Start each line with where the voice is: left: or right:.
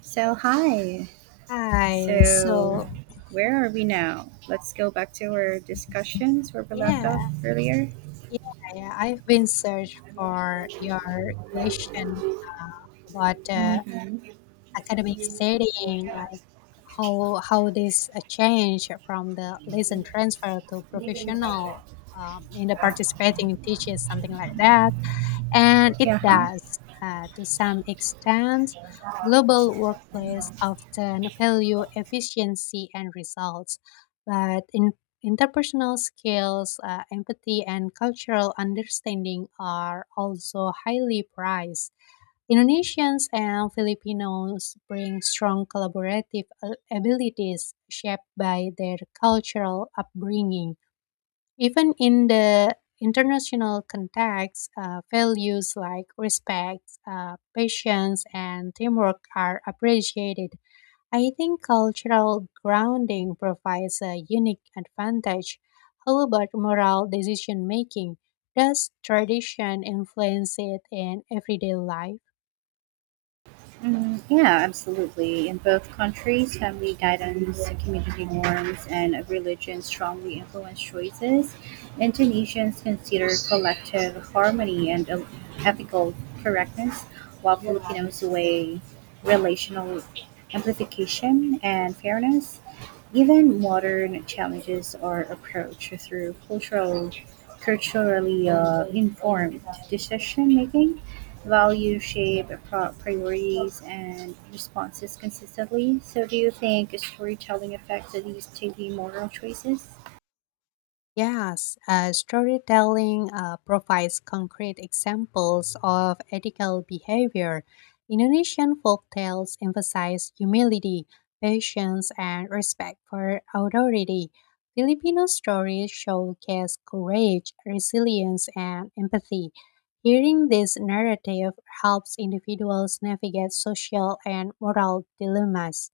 right: So, hi.
left: Hi.
right: So, where are we now? Let's go back to our discussions where we left off
left: Yeah,
right: earlier.
left: yeah, yeah. I've been search for your question uh, about
right: Mm-hmm.
left: academic setting, like how this change from the lesson transfer to professional in the participating teaches something like that. And it
right: Yeah, huh?
left: does, to some extent. Global workplace often value efficiency and results, but in interpersonal skills, empathy, and cultural understanding are also highly prized. Indonesians and Filipinos bring strong collaborative abilities shaped by their cultural upbringing even in the international context, values like respect, patience, and teamwork are appreciated. I think cultural grounding provides a unique advantage. How about moral decision making? Does tradition influence it in everyday life?
right: Mm, yeah, absolutely. In both countries, family guidance, community norms, and religion strongly influence choices. Indonesians consider collective harmony and ethical correctness, while Filipinos weigh relational amplification and fairness. Even modern challenges are approached through culturally informed decision making values shape priorities and responses consistently. So, do you think storytelling affects these TV moral choices?
left: Yes, storytelling provides concrete examples of ethical behavior. Indonesian folktales emphasize humility, patience, and respect for authority. Filipino stories showcase courage, resilience, and empathy. Hearing this narrative helps individuals navigate social and moral dilemmas.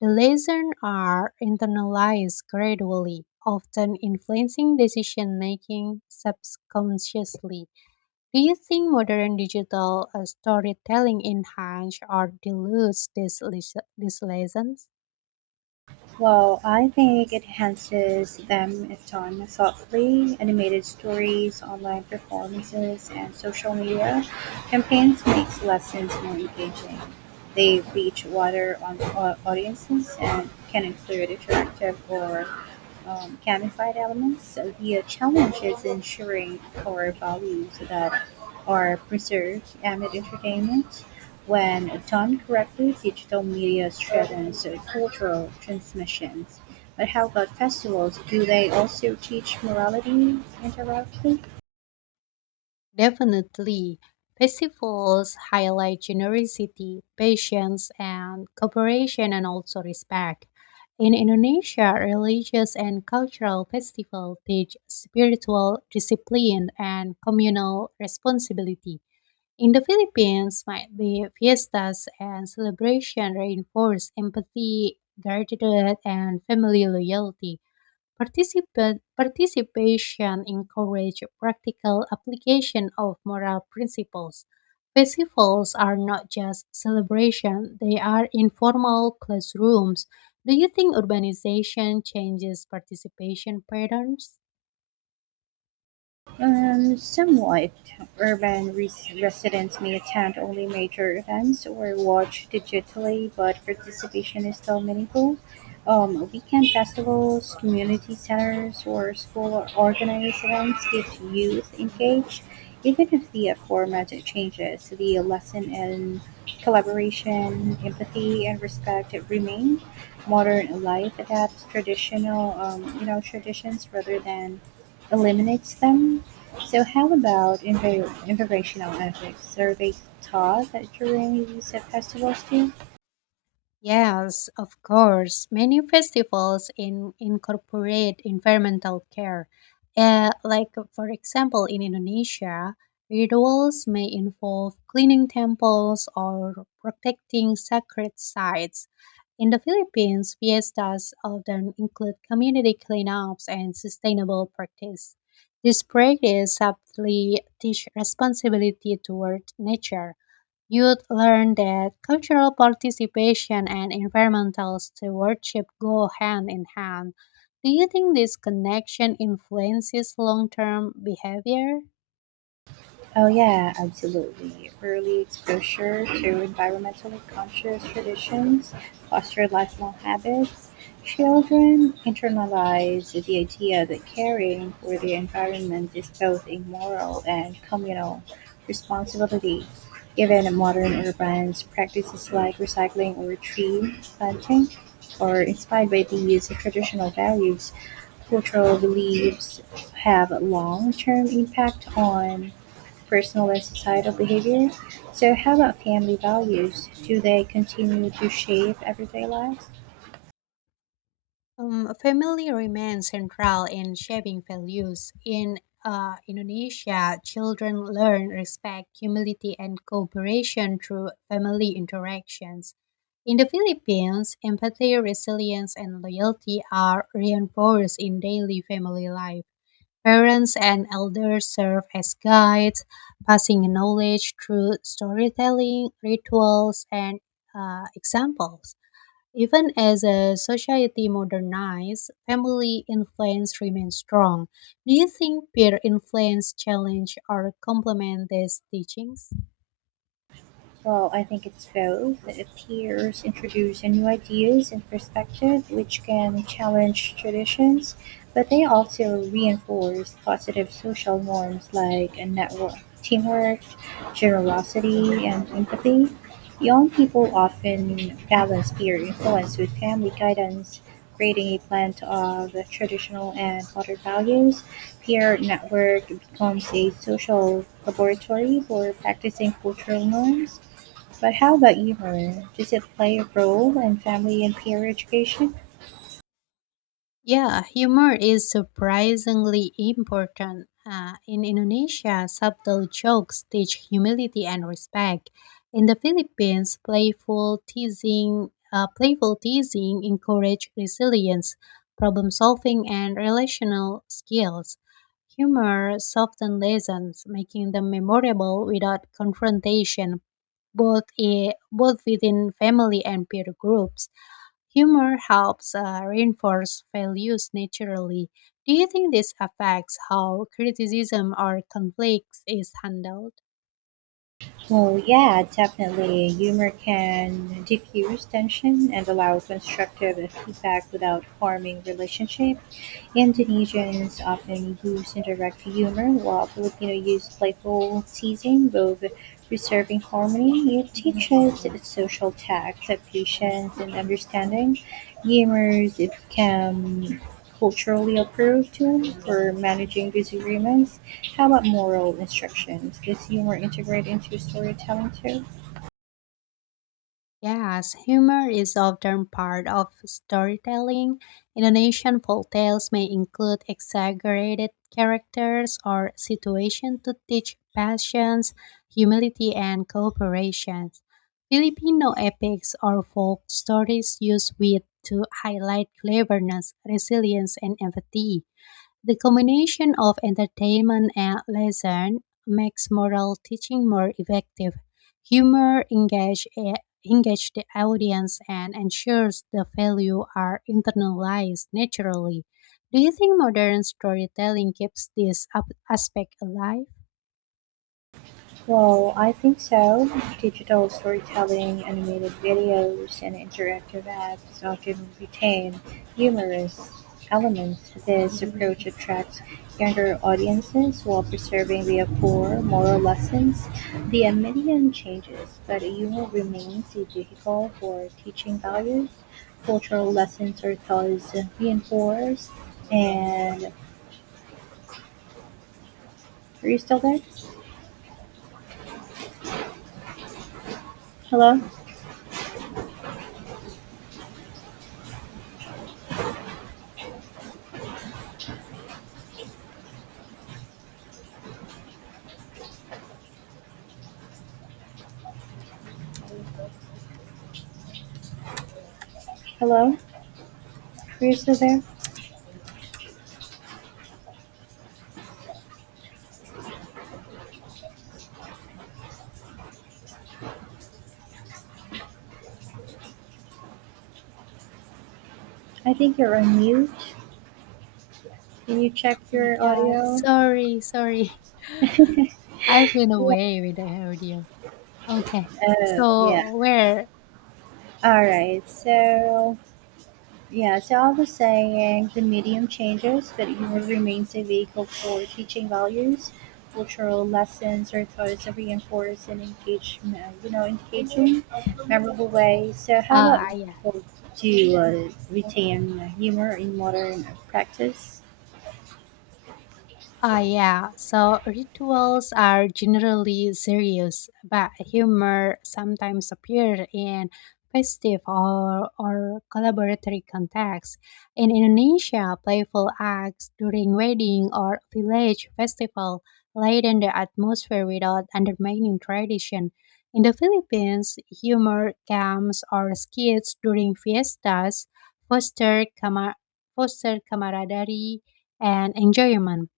left: The lessons are internalized gradually, often influencing decision making subconsciously. Do you think modern digital storytelling enhances or dilutes these, these lessons?
right: Well, I think it enhances them if done thoughtfully. Animated stories, online performances, and social media campaigns makes lessons more engaging. They reach audiences and can include interactive or gamified elements. So the challenge is ensuring core values that are preserved amid entertainment when done correctly, digital media strengthens cultural transmissions. But how about festivals? Do they also teach morality indirectly?
left: Definitely. Festivals highlight generosity, patience, and cooperation, and also respect. In Indonesia, religious and cultural festivals teach spiritual discipline and communal responsibility. In the Philippines, might be fiestas and celebration reinforce empathy, gratitude, and family loyalty. Participation encourage practical application of moral principles. Festivals are not just celebration, they are informal classrooms. Do you think urbanization changes participation patterns?
right: Somewhat. Residents may attend only major events or watch digitally, but participation is still meaningful. Weekend festivals, community centers, or school organized events keep youth engaged. Even if the format changes, the lesson in collaboration, empathy, and respect remain. Modern life adapts traditions rather than eliminates them. So how about interventional ethics? Are they taught at during these festivals too?
left: Yes, of course. Many festivals in incorporate environmental care. Like, for example, in Indonesia, rituals may involve cleaning temples or protecting sacred sites. In the Philippines, fiestas often include community cleanups and sustainable practice. This practice subtly teach responsibility toward nature. You'd learn that cultural participation and environmental stewardship go hand in hand. Do you think this connection influences long term behavior?
right: Oh, yeah, absolutely. Early exposure to environmentally conscious traditions foster lifelong habits. Children internalize the idea that caring for the environment is both a moral and communal responsibility. Given modern urban practices like recycling or tree planting, are inspired by these traditional values, cultural beliefs have long term impact on personal and societal behavior. So, how about family values? Do they continue to shape everyday lives?
left: Family remains central in shaping values. In Indonesia, children learn respect, humility, and cooperation through family interactions. In the Philippines, empathy, resilience, and loyalty are reinforced in daily family life. Parents and elders serve as guides, passing knowledge through storytelling, rituals, and examples. Even as a society modernizes, family influence remains strong. Do you think peer influence challenge or complement these teachings?
right: Well, I think it's both. Peers introduce new ideas and perspectives which can challenge traditions, but they also reinforce positive social norms like a network, teamwork, generosity, and empathy. Young people often balance peer influence with family guidance, creating a blend of traditional and modern values. Peer network becomes a social laboratory for practicing cultural norms. But how about humor? Does it play a role in family and peer education?
left: Yeah, humor is surprisingly important. In Indonesia, subtle jokes teach humility and respect. In the Philippines, playful teasing encourage resilience, problem solving, and relational skills. Humor softens lessons, making them memorable without confrontation, both within family and peer groups. Humor helps reinforce values naturally. Do you think this affects how criticism or conflicts is handled?
right: Well, yeah, definitely. Humor can diffuse tension and allow constructive feedback without harming relationship. Indonesians often use indirect humor, while Filipinos use playful teasing, both preserving harmony. It teaches social tact, patience, and understanding. Humors become culturally approved tool for managing disagreements. How about moral instructions? Does humor integrate into storytelling too?
left: Yes, humor is often part of storytelling. Indonesian folktales may include exaggerated characters or situations to teach patience, humility, and cooperation. Filipino epics or folk stories use wit to highlight cleverness, resilience, and empathy. The combination of entertainment and leisure makes moral teaching more effective. Humor engage, eh, engage the audience and ensures the value are internalized naturally. Do you think modern storytelling keeps this aspect alive?
right: Well, I think so. Digital storytelling, animated videos, and interactive apps often retain humorous elements. This approach attracts younger audiences while preserving the core moral lessons. The medium changes, but humor remains a vehicle for teaching values. Cultural lessons are thus reinforced. And are you still there? Hello? Hello? Are you still there? I think you're on mute. Can you check
left: Oh my
right: your
left: God,
right: audio?
left: sorry, sorry. I've been away with the audio. Okay,
right: Oh, yeah.
left: so where?
right: All right. So, yeah, so I was saying the medium changes, but humor remains a vehicle for teaching values, cultural lessons, or thoughts that reinforce and engage, engaging, memorable ways. So, how
left: Ah,
right: about
left: yeah.
right: people to retain humor in modern practice?
left: Ah, yeah. So rituals are generally serious, but humor sometimes appears in festive or collaboratory contexts. In Indonesia, playful acts during wedding or village festival lighten the atmosphere without undermining tradition. In the Philippines, humor camps or skits during fiestas foster, camar- foster camaraderie and enjoyment.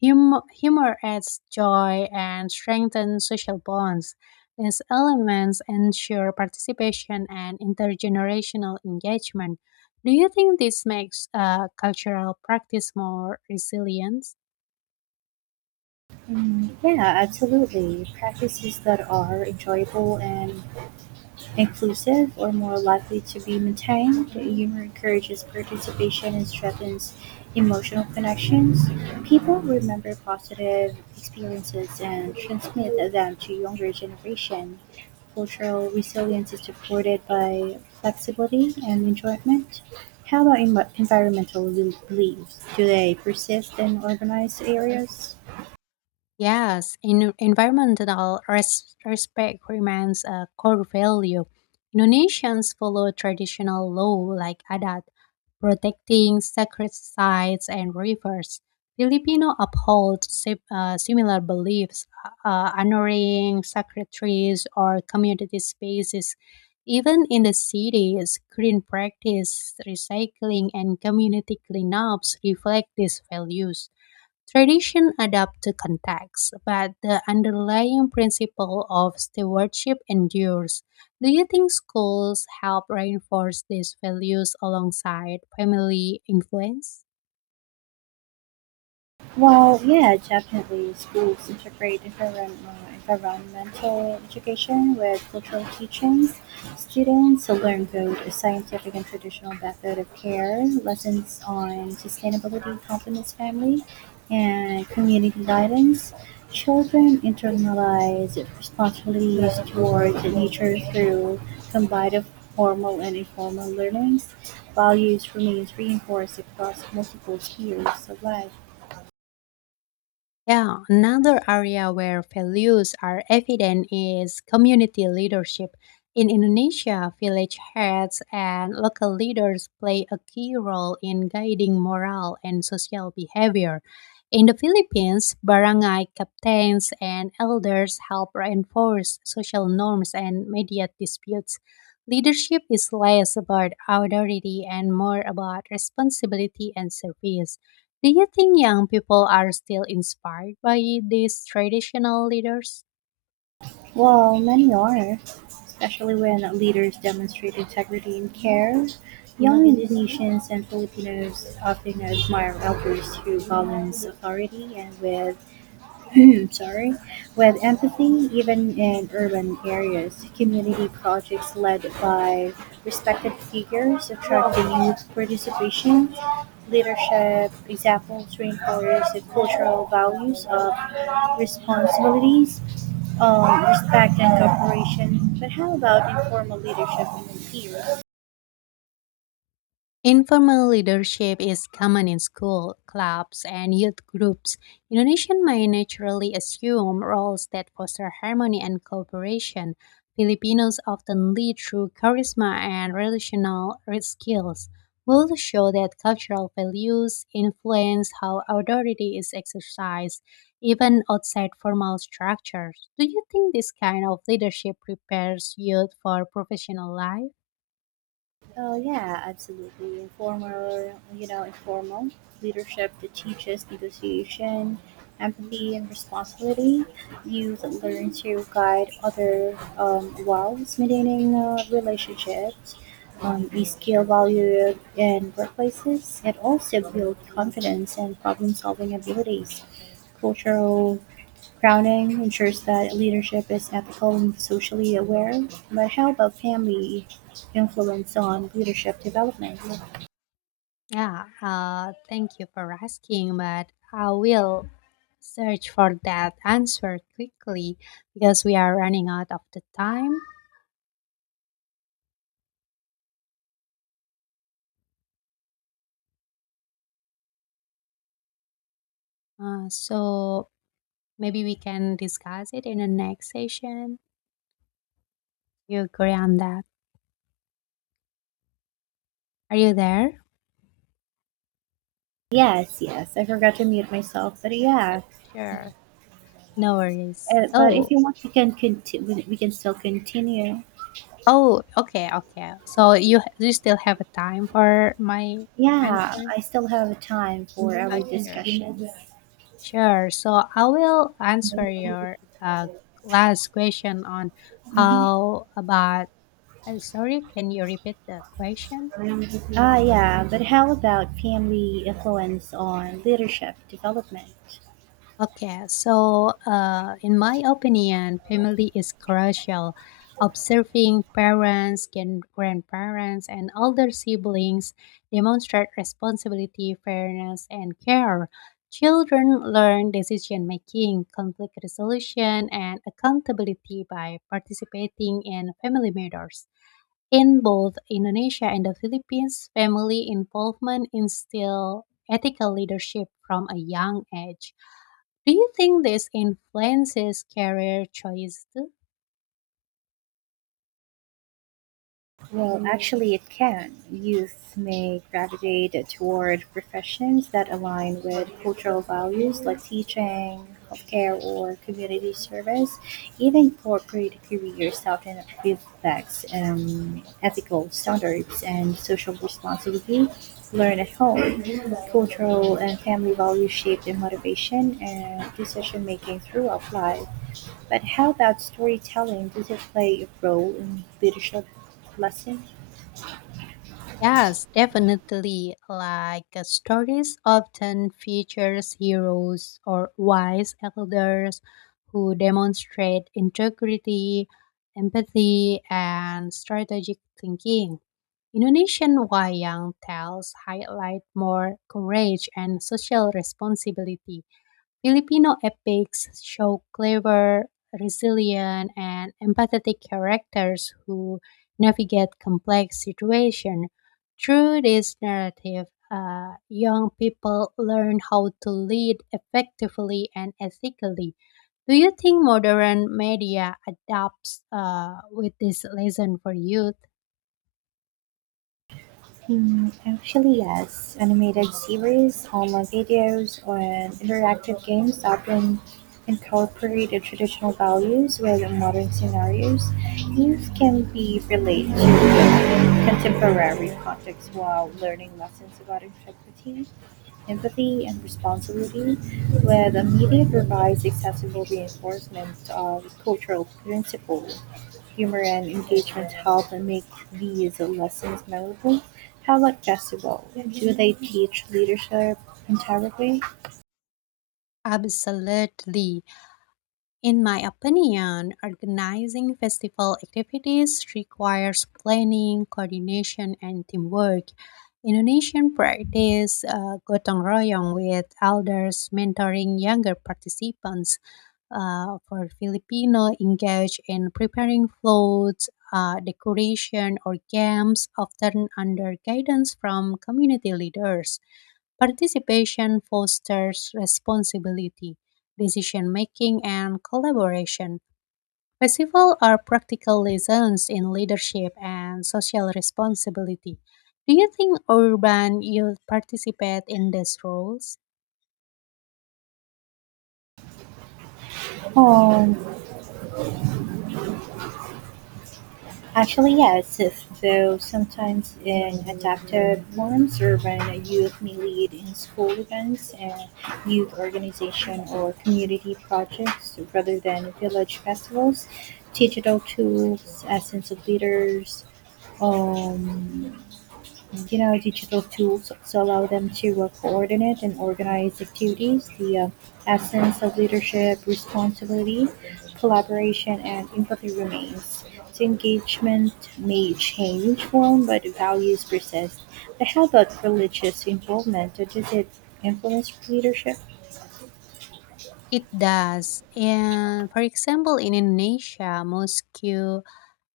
left: Humor adds joy and strengthens social bonds. These elements ensure participation and intergenerational engagement. Do you think this makes cultural practice more resilient?
right: Mm, yeah, absolutely. Practices that are enjoyable and inclusive, or more likely to be maintained. Humor encourages participation and strengthens emotional connections. People remember positive experiences and transmit them to younger generation. Cultural resilience is supported by flexibility and enjoyment. How about environmental beliefs? Do they persist in urbanized areas?
left: Yes, in environmental respect remains a core value. Indonesians follow traditional law like adat, protecting sacred sites and rivers. Filipino uphold similar beliefs, honoring sacred trees or community spaces. Even in the cities, green practice, recycling, and community cleanups reflect these values. Tradition adapt to context, but the underlying principle of stewardship endures. Do you think schools help reinforce these values alongside family influence?
right: Well, yeah, definitely. Schools integrate environmental education with cultural teachings. Students will learn both a scientific and traditional method of care. Lessons on sustainability complements family and community guidance. Children internalize responsibilities towards nature through combined of formal and informal learnings. Values remains reinforced across multiple spheres of life.
left: Yeah, another area where values are evident is community leadership. In Indonesia, village heads and local leaders play a key role in guiding moral and social behavior. In the Philippines, barangay captains and elders help reinforce social norms and mediate disputes. Leadership is less about authority and more about responsibility and service. Do you think young people are still inspired by these traditional leaders?
right: While many are, especially when leaders demonstrate integrity and care, young Indonesians and Filipinos often admire elders who balance authority and with sorry, with empathy even in urban areas. Community projects led by respected figures attracting youth participation. Leadership examples reinforce the cultural values of responsibilities, respect, and cooperation. But how about informal leadership in the fields?
left: Informal leadership is common in school, clubs, and youth groups. Indonesians may naturally assume roles that foster harmony and cooperation. Filipinos often lead through charisma and relational skills. Both show that cultural values influence how authority is exercised, even outside formal structures. Do you think this kind of leadership prepares youth for professional life?
right: Oh yeah, absolutely. Informal leadership that teaches negotiation, empathy, and responsibility. You learn to guide other while maintaining relationships. You scale value in workplaces. It also builds confidence and problem-solving abilities. Cultural Crowning ensures that leadership is ethical and socially aware, but how about family influence on leadership development?
left: Yeah, thank you for asking, but I will search for that answer quickly because we are running out of the time. So maybe we can discuss it in the next session. You agree on that? Are you there?
right: Yes, yes, I forgot to mute myself, but yeah.
left: Sure. No worries.
right: But if
left: So,
right: you want, we can continue. We can still continue.
left: oh, okay, okay. So you still have a time for my
right: Yeah,
left: answer?
right: I still have time for
left: Oh,
right: our
left: sure.
right: discussions.
left: Sure. So I will answer your last question on
right: Hmm.
left: how about. Sorry, can you repeat the question?
right: Ah, yeah, but how about family influence on leadership development?
left: Okay, so in my opinion, family is crucial. Observing parents, grandparents, and older siblings demonstrate responsibility, fairness, and care. Children learn decision making, conflict resolution, and accountability by participating in family matters. In both Indonesia and the Philippines, family involvement instills ethical leadership from a young age. Do you think this influences career choice too?
right: Well, actually, it can. Youth may gravitate toward professions that align with cultural values like teaching, healthcare, or community service. Even corporate careers often reflects ethical standards and social responsibility. Learn at home. Cultural and family values shape their motivation and decision making throughout life. But how about storytelling? Does it play a role in leadership lessons?
left: Yes, definitely. Like stories often features heroes or wise elders who demonstrate integrity, empathy, and strategic thinking. Indonesian wayang tales highlight more courage and social responsibility. Filipino epics show clever, resilient, and empathetic characters who navigate complex situations. Through this narrative, young people learn how to lead effectively and ethically. Do you think modern media adapts with this lesson for youth?
right: Hmm, actually, yes. Animated series, online videos, and interactive games often incorporate the traditional values with modern scenarios. Youth can be related to contemporary contexts while learning lessons about integrity, empathy, and responsibility, where the media provides accessible reinforcement of cultural principles. Humor and engagement help and make these lessons memorable. How about Jezebel? Do they teach leadership entirely?
left: Absolutely. In my opinion, organizing festival activities requires planning, coordination, and teamwork. Indonesian practice gotong royong with elders mentoring younger participants. For Filipino, engage in preparing floats, decoration, or games, often under guidance from community leaders. Participation fosters responsibility, decision making, and collaboration. Festivals are practical lessons in leadership and social responsibility. Do you think urban youth participate in these roles?
right: Um, actually, yes, though sometimes in adapted forms or when youth may lead in school events and youth organization or community projects rather than village festivals, digital tools, essence of leaders, um, you know, digital tools also allow them to coordinate and organize activities. The essence of leadership, responsibility, collaboration, and empathy remains. So engagement may change form, but values persist. But how about religious involvement? Does it influence leadership?
left: It does. And for example, in Indonesia, mosque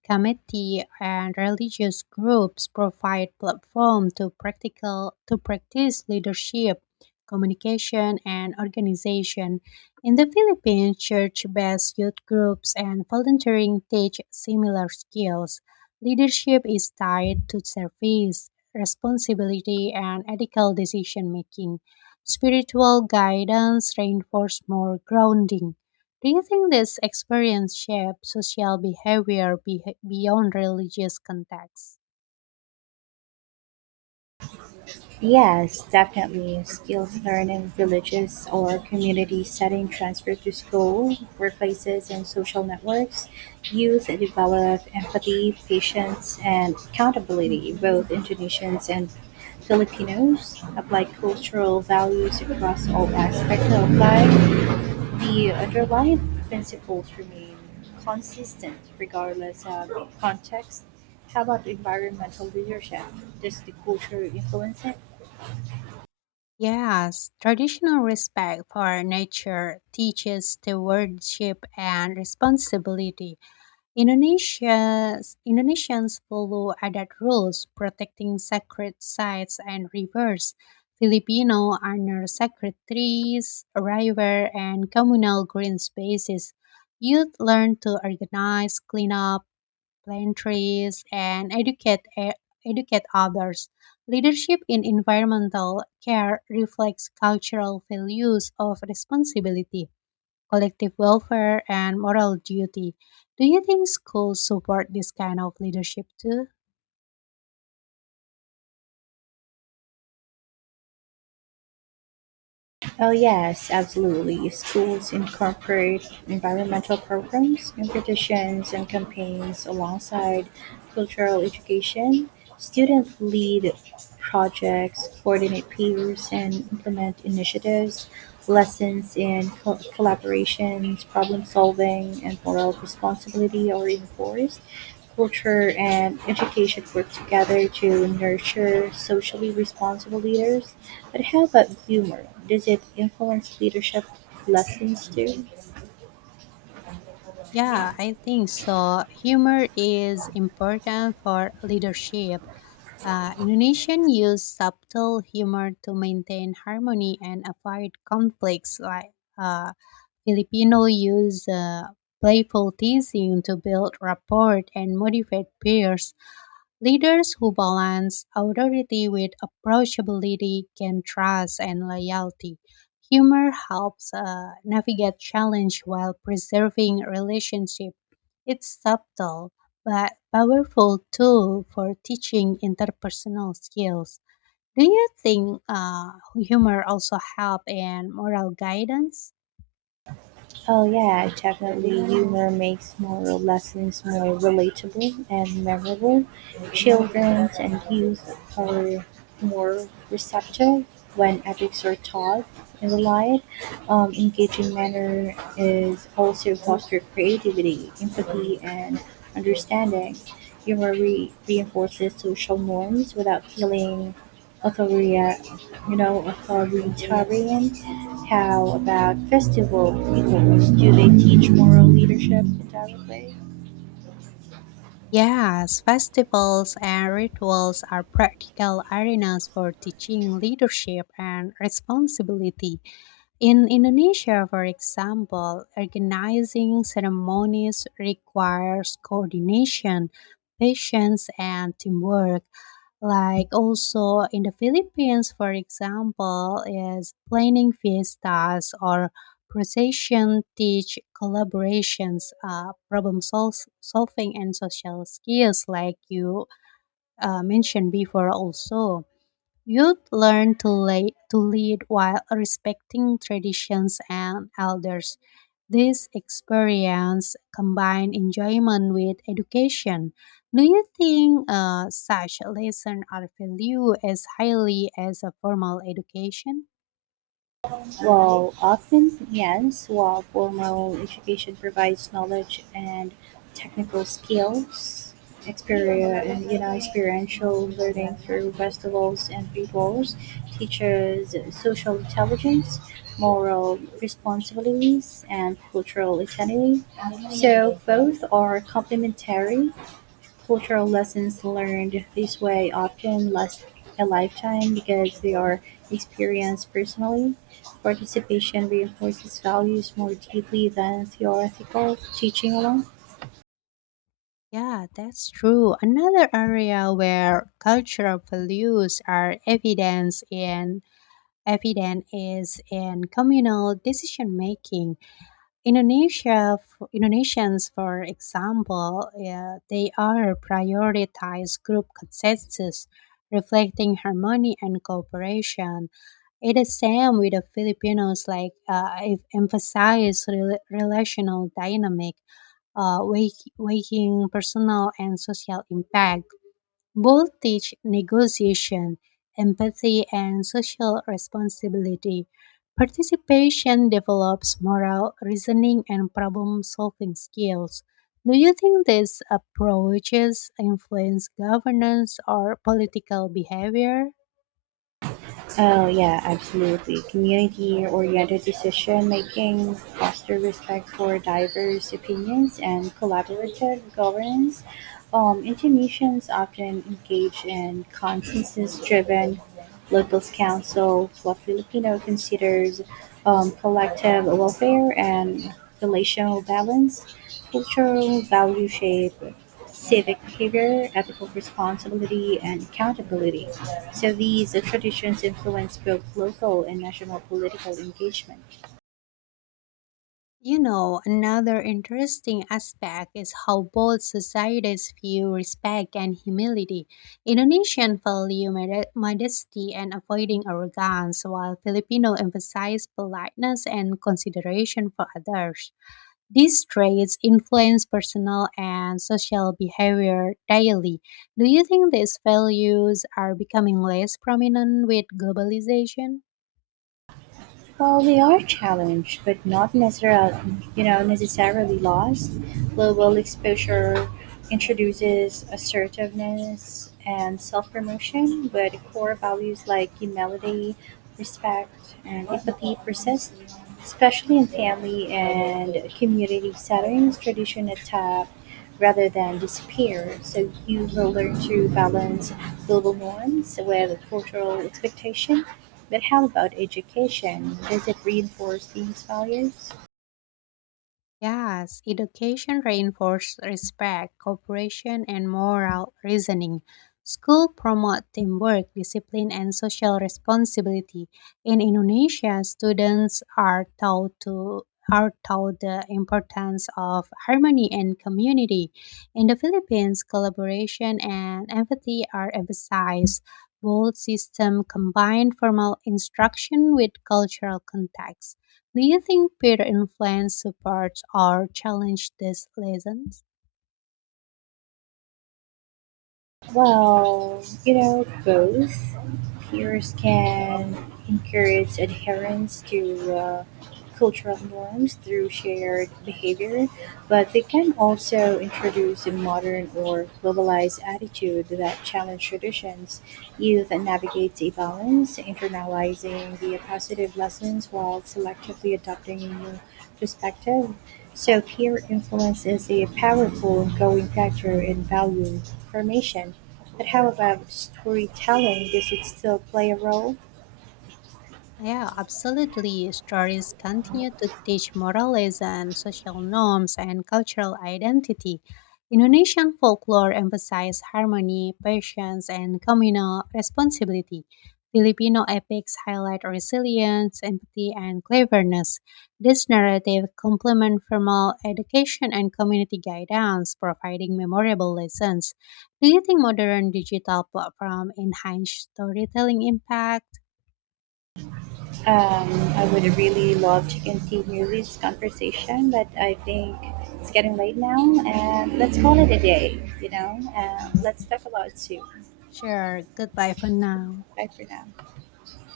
left: committee and religious groups provide platform to practical to practice leadership, communication and organization. In the Philippines, church-based youth groups and volunteering teach similar skills. Leadership is tied to service, responsibility and ethical decision making. Spiritual guidance reinforces more grounding. Do you think this experience shapes social behavior beyond religious contexts?
right: Yes, definitely. Skills learned in villages or community setting transfer to school, workplaces, and social networks. Youth develop empathy, patience, and accountability, both Indonesians and Filipinos. Apply cultural values across all aspects of life. The underlying principles remain consistent regardless of context. How about environmental leadership? Does the culture influence it?
left: Yes, traditional respect for nature teaches stewardship and responsibility. Indonesians follow adat rules protecting sacred sites and rivers. Filipino honor sacred trees, river, and communal green spaces. Youth learn to organize, clean up, plant trees, and educate others. Leadership in environmental care reflects cultural values of responsibility, collective welfare, and moral duty. Do you think schools support this kind of leadership too?
right: Oh, yes, absolutely. Schools incorporate environmental programs, competitions, and campaigns alongside cultural education. Students lead projects, coordinate peers, and implement initiatives. Lessons in collaborations, problem solving, and moral responsibility are reinforced culture, and education work together to nurture socially responsible leaders. But how about humor? Does it influence leadership lessons too?
left: Yeah, I think so. Humor is important for leadership. Indonesian use subtle humor to maintain harmony and avoid conflicts. Like uh, Filipino use playful teasing to build rapport and motivate peers. Leaders who balance authority with approachability gain trust and loyalty. Humor helps navigate challenge while preserving relationship. It's subtle but powerful tool for teaching interpersonal skills. Do you think humor also help in moral guidance?
right: Oh yeah, definitely. Humor makes moral lessons more relatable and memorable. Children and youth are more receptive when ethics are taught and relied. Engaging manner is also foster creativity, empathy, and understanding. Reinforces social norms without feeling authoria- authoritarian? How about festival peoples? Do they teach moral leadership in direct way?
left: Yes, festivals and rituals are practical arenas for teaching leadership and responsibility. In Indonesia, for example, organizing ceremonies requires coordination, patience, and teamwork. Like also in the Philippines, for example, is planning fiestas or procession teach collaborations, solving, and social skills, like you mentioned before, also. Youth learn to lead while respecting traditions and elders. This experience combines enjoyment with education. Do you think such lessons are valued as highly as a formal education?
right: While often, yes, while formal education provides knowledge and technical skills, experiential learning through festivals and rituals teaches social intelligence, moral responsibilities, and cultural identity. So both are complementary cultural lessons learned this way often last a lifetime because they are experienced personally. Participation reinforces values more deeply than theoretical teaching alone.
left: Yeah, that's true. Another area where cultural values are evidence in evident is in communal decision making. Indonesians, for example, yeah, they are prioritized group consensus, reflecting harmony and cooperation. It is same with the Filipinos, like it emphasize relational dynamic, waking personal and social impact both teach negotiation, empathy, and social responsibility. Participation develops moral reasoning and problem solving skills. Do you think these approaches influence governance or political behavior?
right: Oh, yeah, absolutely. Community oriented decision making, foster respect for diverse opinions, and collaborative governance. Indonesians often engage in consensus driven locals council, while Filipino considers collective welfare and relational balance, cultural value shape, civic behavior, ethical responsibility, and accountability. So these traditions influence both local and national political engagement.
left: You know, another interesting aspect is how both societies view respect and humility. Indonesian value modesty and avoiding arrogance, while Filipino emphasize politeness and consideration for others. These traits influence personal and social behavior daily. Do you think these values are becoming less prominent with globalization?
right: Well, we are challenged, but not necessarily, you know, necessarily lost. Global exposure introduces assertiveness and self-promotion, but core values like humility, respect, and empathy persist, especially in family and community settings. Tradition adapt rather than disappear, so you will learn to balance global norms with cultural expectation but how about education, does it reinforce these values?
left: Yes, education reinforces respect, cooperation, and moral reasoning. School promote teamwork, discipline, and social responsibility. In Indonesia, students are taught the importance of harmony and community. In the Philippines, collaboration and empathy are emphasized. Both systems combine formal instruction with cultural context. Do you think peer influence supports or challenges these lessons?
right: Both peers can encourage adherence to cultural norms through shared behavior, but they can also introduce a modern or globalized attitude that challenge traditions. Youth navigates a balance, internalizing the positive lessons while selectively adopting a new perspective. So peer influence is a powerful going factor in value formation. But how about storytelling? Does it still play a role?
left: Yeah, absolutely. Stories continue to teach morals and social norms and cultural identity. Indonesian folklore emphasizes harmony, patience, and communal responsibility. Filipino epics highlight resilience, empathy, and cleverness. This narrative complements formal education and community guidance, providing memorable lessons. Do you think modern digital platform enhance storytelling impact?
right: Um, I would really love to continue this conversation, but I think it's getting late now, and let's call it a day. Let's talk about it soon.
left: Sure. Goodbye for now.
right: Bye for now.